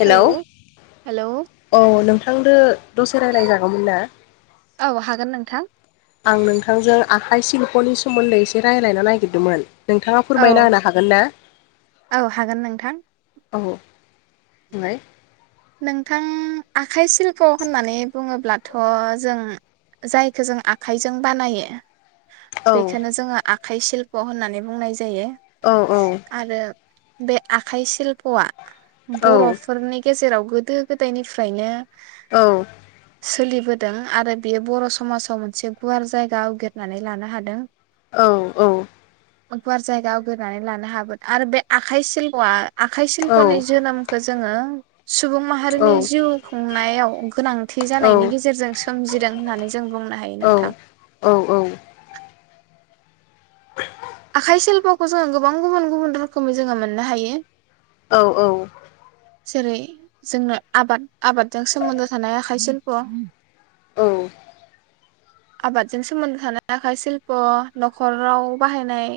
Hello hello औ नोंथांदो दसे रायलायजागौमोन ना? औ हागोन नोंथां। आं नोंथांजों आखाइ सिल्पनि सोमोन्दै एसे रायलायन नागिरदोंमोन। नोंथाङा औ फोरमायना होनो हागोन ना? औ हागोन नोंथां। औ ओमफाय नोंथां आखाइ सिल्प' होननानै बुङोब्लाथ' जों जायखौ जों आखाइजों बानायो औ बेखौनो जोङो आ खाइ शिल्प' होननानै बुंनाय जायो। औ औ आरो बे आखाइ सिल्प'आ औ बर'फोरनि गेजेराव गोदो गोदायनिफ्रायनो औ। सोलिबोदों आरो बेयो बर' समाजाव मोनसे गुवार जायगा आवग्रिनानै लानो हादों। औ औ। गुवार जायगा आवग्रिनानै लानो हाबोदों आरो बे आखाइ सिलप'आ आखाइ सिल्प'नि जोनोमखौ जोङो सुबुं माहारिनि जिउ खुंनायाव गोनांथि जानायनि गेजेरजों सोमजिदों होननानै जों बुंनो हायो नोंथां। आखाइ सिल्प'खौ जोङो गोबां गुबुन गुबुन रोखोमै जोङो मोननो हायो। औ औ। जेरै जोंनो आबाद आबादजों सोमोन्दो थानाय आखाइ सिल्प' औ। आबादजों सोमोन्दो थानाय आखाइ सिल्प' न'खराव बाहायनाय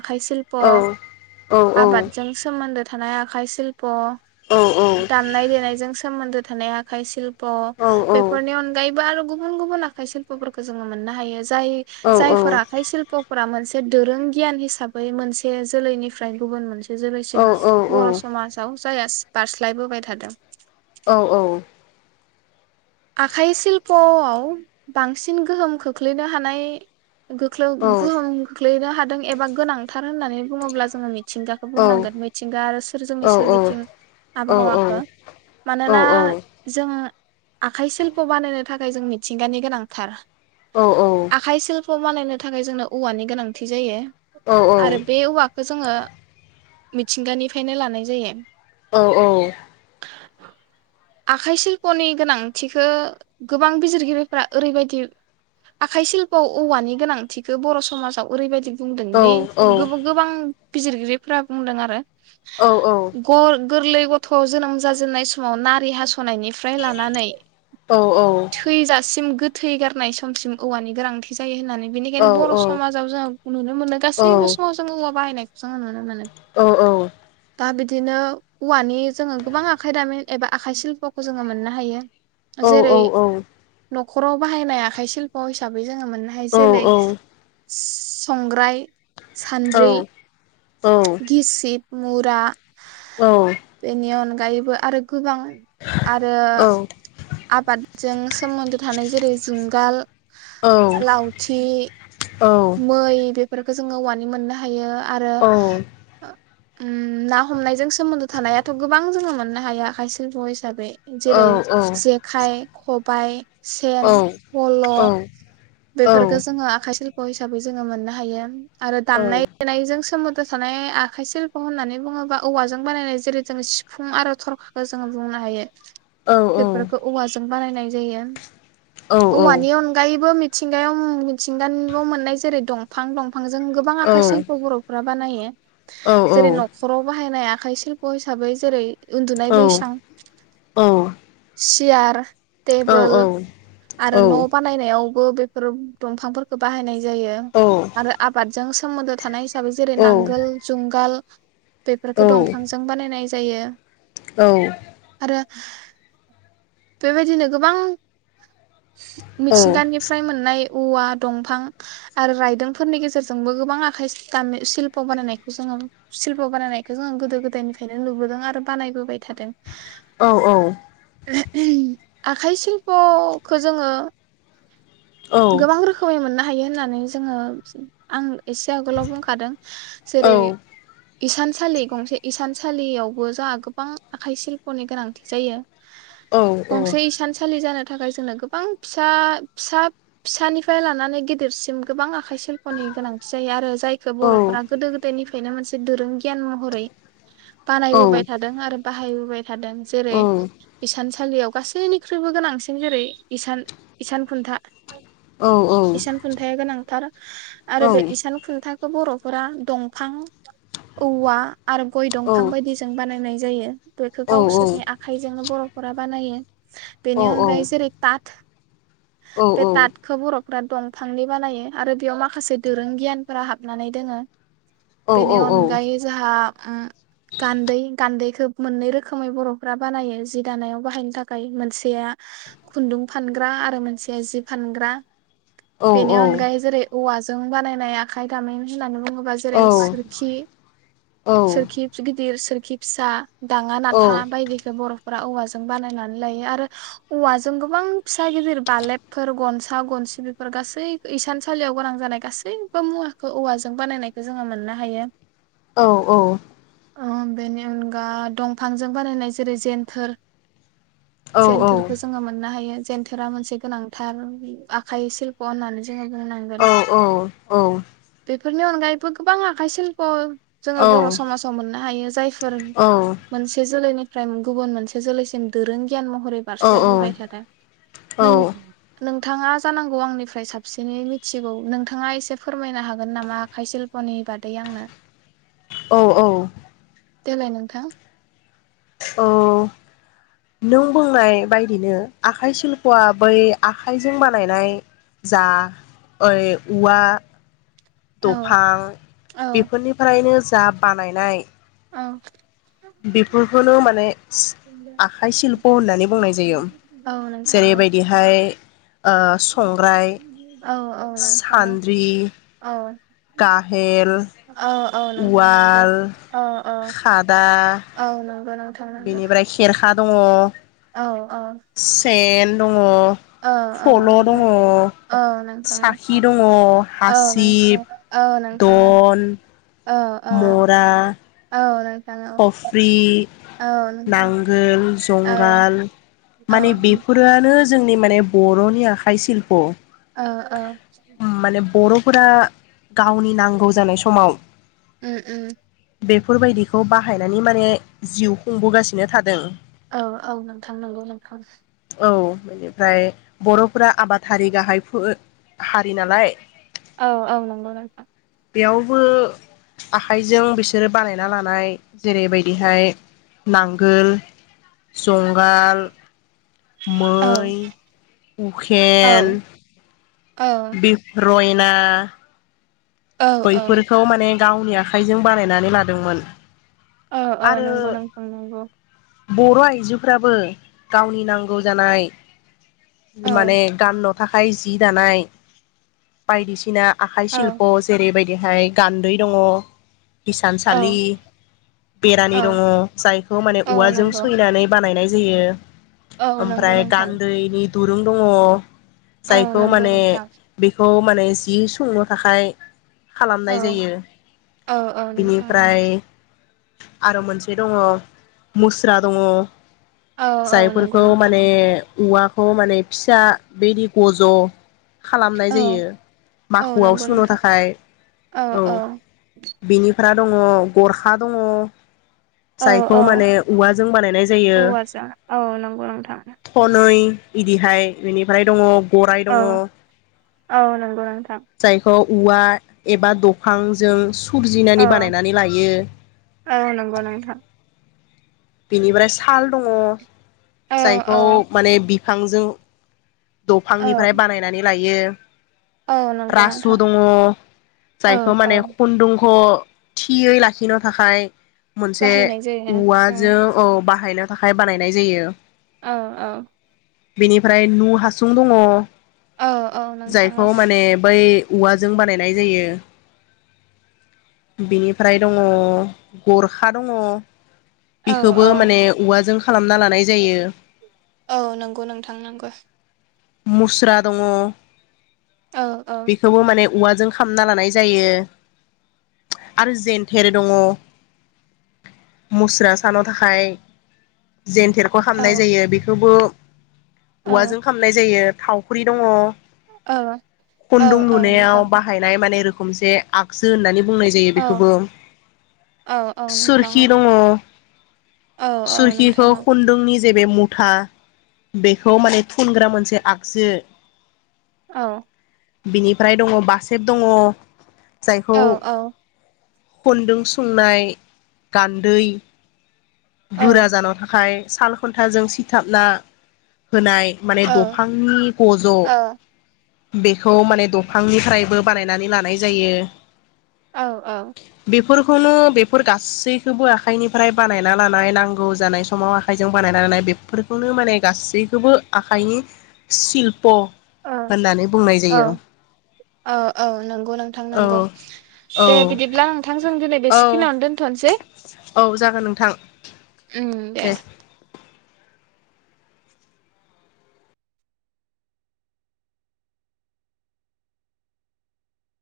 आखाइ सिल्प, ' आबादजों सोमोन्दो थानाय आखाइ सिल्प' दामनाय देनायजों सोमोन्दो थानाय आखाइ सिल प' बेेफोरनि अनगायैबो आरो गुबुन गुबुन आखाइ शिल्प'फोरखौ जोङो मोननो हायो जाय जायफोरा आखाइ शिल्प'फोरा मोनसे दोरों गियान हिसाबै मोनसे जोलैनिफ्राय गुबुन मोनसे जोलैसिम बर' समाजाव [unintelligible] बारस्लाय बोबाय थादों। औ औ। आखाइ सिल्प'आव बांसिन गोहोम खोख्लैनो हानाय गोख्लोम गोहोम खोख्लैनो हादों एबा गोनांथार होननानै बुङोब्ला जोङो मिथिंगाखौ बुंनांगोन मिथिंगा आरो जोंनि सोरगिदिं सोरबिथिं आबहावाखौ मानोना जों आखाइ सिल्प' बानायनो थाखाय जों मिथिंगानि गोनांथार। औ औ खौ बानायनो थाखाय जोंनो औवानि गोनांथि जायो आरो बे औवाखौ खो जोङो मिथिंगानिफ्रायनो लानाय जायो औ औ [inaudible] आखाइ सिल्पनि गोनांथिखो गोबां बिजिरगिरिफ्रा ओरैबायदि आखाइ सिल्पआव औवानि गोनांथिखौ बर' समाजाव ओरैबायदि बुंदोंदि जों गोबो गोबां बिजिरगिरिफोरा बुंदों आरो औ औ ग गोरलै गथ' जोनोम जाजेननाय समाव ना रैहास नायनिफ्राय लानानै थैजासिम गोथ थै गारनाय समसिम औवानि गोनांथि जायो होननानै बेनिखायनो बर' समाजाव जों नुनो मोनो गासैबो समाव जों औवा बाहायनाय औ औ दा बिदिनो औवानि जोङो गोबां आखायदामिन एबा आखाइ सिल्प'खौ जोङो मोननो हायो औ जेरै औ औ न'खराव बाहायनाय आखाइशिल्प हिसाबै जोङो मोननो हायो जेरै संग्राय सानद्रै गिसिब मुरा बेनि अनग गायोबो आरो गोबां आरो आबादजों सोमोन्दो थानाय जेरै जुम गाल लावथि मै बेफ बेफोरखो जोङो औवानि मोननो हायो। आरो ओम ना हमनायजों सोमोन्दो थानायाथ गोबां जोङो मोननो हायो आखाइ सिल्प हिसाबै। औ औ। जेखाय खब बाय सेन, फल' बेफोरखो जोंङो आखा शिल्प' हिसाबै जोङो मोननो हायो आरो दामनाय देनायजों सोमोन [unintelligible] थानाय आखाइ शिल्प' होननानै बुङोब्ला औवाजों बानायनाय जेरै जों सिफुं आरो थरखाखौ जोङो बुंनो हायो। बेेफोरखौ औवाजों बानायनाय जायो। औवानि अनगायैबो मिथिंगायाव मिथिंगानियाव मोननाय जेरै दंफां दं। फांजों गोबां आखाइ सल्प' बर'फ्रा बानायो। जेरै न'खराव बाहायनाया आखाइ सिल्प' हिसाबै जेरै उन्दुनाय बैसां इयार टेबोल आरो न' बानायनायाव [unintelligible] [unintelligible] दंफांफोरखौ बाहायनाय जायो आरो आबाद जों सोमोन्दो थानाय हिसाबै जेरै नांगोल, जुंगाल बेफोरखौ दंफांजों बानायनाय जायो। औ। दा [inaudible] बेबायदिनो गोबां मिथिंगानिफ्राय मोननाय औवा दंफां आरो रायदोंफोरनि गेजेरजोंबो गोबां आखाय दाम सिल्प' बानायनायखौ जोङो शिल्प' बानायनायखौ जोङो गोदो गोदायनिफ्रायनो नुबोदों आरो बानायबोबाय थादों। औ औ। आखाइ सिल्प'खो जोङो गोबां रोखोमै मोन हायो होननानै जोङो आं एसे आगोलाव बुंखादों जेरै इसानसालि गंसे इसानसालियावबो जोंहा गोबां आखाइ सिल्प'नि गोनांथि जायो। औ गंसे इसान सालि जानो थाखाय जोंनो गोबां फिसा फिसा फिसानिफ्राय लानानै गिदिरसिम गोबां आख आखाइ सिल्प'नि गोनांथि जायो आरो जायखौ बर'फोरा गोदो गोदायनिफ्राय नो मोनसे दोरों गियान महरै बानायबोबाय थादों आरो बाहायबोबाय थादों जेरै इसान सालियाव गासैनिख्रुइबो गोनांसिन जेरै इसान इसान खुन्था। इसान खुन्थाया गोनांथार। आरो बे इसान खुन्था बर'फोरा दंफां, औवा आरो गय दंफां बायदिजों बानायनाय जायो बेखौ गावसोरनि आखाइजोंनो बर'फोरा बानायो। बेनि अनगायै जेरै तात औ औ तातखो‌ बर' फ्रा दंफांनि बानायो आरो बेयाव माखासे दोरों गियानफोरा हाबनानै दोङो। बेनि अनगायै जोहा गान्दै गान्दैखौ मोननै रोखोमै बर'फ्रा बानायो जि दानायाव बाहायनो थाखाय मोनसेया खुन्दुं फानग्रा आरो मोनसेया जि फानग्रा बेनि अनगायै जेरै औवा जों बानायनाय आखाइ दामिन होननानै बुं जेरै सोरखि सोरखि गिदिर सोरखि फिसा दाङा नाथा बायदिखो बर' रा औवाजों बानायनानै लायो आरो औवाजों गोबां फिसा गिदिर बालेब फोर गनसा गनसि बेफोर गासै इसानसालियाव गोनां जानाय गासैबो मुवाखौ औवाजों बानायनायखौ जोङो मोननो हायो। औ औ। बेनि अनगा दंफांजों बानायनाय जेरै जेेनथोर जेनथोरखौ जोङो मोननो हायो। जेनथोरा मोनसे गोनां थार आखाय सिल्प होननानै जोङो बुंनांगोन औ औ औ। बेफोरनि अनगायैबो गोबां आखाइ सिल्प जोङो औ बर' औ समाजाव मोननो हायो जायफोर मोनसे जोलैनि फ्राय गुबुन मोनसे जोलैसिम दोरों गियान महरै बारस्लायबोबाय थादों नों नोंथाङा जानांगौ आंनिफ्राय साबसिनै मिथिगौ नोंथाङा एसे फोरमायनो हागोन नामा आखाइ सिल्पनि बादै आंनो। औ औ। देलाय नोंथां। औ नों बुंनाय बायदिनो आखाइ सिल्प'आ बै आखाइजों बानायनाय जा ओइ उवा औ दफां औ बेफोरनिफ्रायनो जा बानायनाय औ। बेफोरखौनो माने आखाइ सिल्प' होननानै बुंनाय जायो औ नोंथां जेरैबायदिहाय ओ संग्राय औ औ नोंथां सान्द्रि औ काहेल उवाल अ अ खादा औ नंगौ नों बेनिफ्राय खेर खा दङ औ। औ सेेन दङ। औ औ फल' दङ नोंथां औ साखि नोंथां दङ औ नोंथां हासिब औ नोंथां दन औ औ मरा औ। औ खफ्रि औ नंगौ नांगोल औ जुंगाल औ माने बेफोरानो जोंनि माने बर'नि आखाइ सिल्प'। औ औ। फुरा गावनि नांगौ जानाय समाव उम उम। बेफोरबायदि खौ बाहायनानै माने जिउ खुंबोगासिनो थादों। औ औ नोंथां नंगौ नोंथां। औ बेनिफ्राय बर'फोरा आबादारि गाहाय हारि नालाय। औ औ नंगौ नोंथां। बेयावबो आखाइजों बिसोरो बानायना लानो। जेरैबायदिहाय नांगोल। जंगाल औ मै औ उखेन। [unintelligible] रइना। औ औ बैफोरखौ माने। गावनि आखाइजों बानायनानै लादोंमोन। औ औ आरो नंगौ नंगौ नंगौ। बर आइजोफ्राबो गावनि नांगौ जानाय। औ माने गान नथ थाखाय जि दानाय बायदिसिना। आखाय औ शिलप। बेबायदिहाय गान्दै दङ। औ हिसानसालि बेरानि औ दङ जायखौ माने औ औवाजों नंगौ सैनानै बानायनाय। जोयो। औ नंगौ ओमफ्राय नोंथां गान्दैनि। दुरुं दङ। औ जायखौ नंगौ माने नोंथां बेखौ। माने जि संनो थाखाय। औ खालामनाय जायो औ औ नोंथां नंगौ बिनिफ्राय। आरो मोनसे दङ मुस्रा दङ। औ औ नंगौ जायफोरखौ नोंथां माने। औवाखौ माने फिसा बेदि गज। खालामनाय औ जायो औ माखुआव नंगौ सुनो नोंथां थाखाय। औ औ। फ्रा दङ गरखा दङ। औ जायखौ औ माने औवाजों बानायनाय जायो औवाजों औ नंगौ नोंथां खनै। बिदिहाय बेनिफ्राय दङ। गराइ दङ औ औ नंगौ नोंथां। बेखौ औवा एबा दफांजों सु। फुजिनानै औ बानायनानै लायो। औ नंगौ नोंथां बेनिफ्राय साल दङ। औ जायखौ औ माने बि थांजों औ दफांनिफ्राय बानायनानै लायो। औ बियो नंगौ रासु नोंथां दङ औ जायखौ औ माने खुन्दुं ख' थियै लाखिनो थाखाय मोनसे बाहायनाय जायो उम औवाजों औ बाह हायनो थाखाय बानायनाय जायो। ओ ओं बेनिफ्राय न' हास सुं दङ। औ औ नोंथां जायखौ औ माने बै औवाजों बानायनाय जायो बेनिफ्राय दङ गरखा दङ। बेखौबो औ माने औवाजों खालामना लानाय जायो औ नंगौ नोंथां नंगौ। मुस्रा दङ। औ औ बेखौबो माने औवाजों खामना लानाय जायो आरो जेन्थेर दङ? मुस्रा सानो थाखाय जेेनथेरखौ औ खामनाय जायो। बेखौबो औ औवाजों जायो थावख्रि दङ। औ खुन्दुं औ लुनायाव नोंथां बाहायनाय माने रो खोमसे आगजु होननानै बुंनाय जायो औ बेखौबो औ औ नोंथां सोरखि दङ। औ औ औ सुरखिखौ नोंथां औ खुन्दुंनि जेबे मु था बेखौ माने फुनग्रा मोनसे आगजो औ बिनिफ्राय दङ बासेब दङ। जायखौ औ औ खुन्दुं सुंनाय गान्दै औ गोरा जानो थाखाय। साल खुन्थाजों सिथाबना होनाय माने औ दंफांनि गज' बेखौ माने दंफांनिफ्रायबो बानायनानै लानाय जायो। औ औ बेफोरखौनो बेफोर गासैखौबो आखाइनिफ्राय बानायना लानाय नांगौ जानाय समाव आखाइजों बानायना लानाय बेफोरखौनो माने गासैखौबो आखाइनि शिल्प' औ होननानै बुंनाय औ जायो औ औ नंगौ नोंथां नंगौ औ औ दे बिदिब्ला नोंथांजों दिनै औ बेसेखिनावनो दोनथ'नोसै औ जागोन नोंथां दे।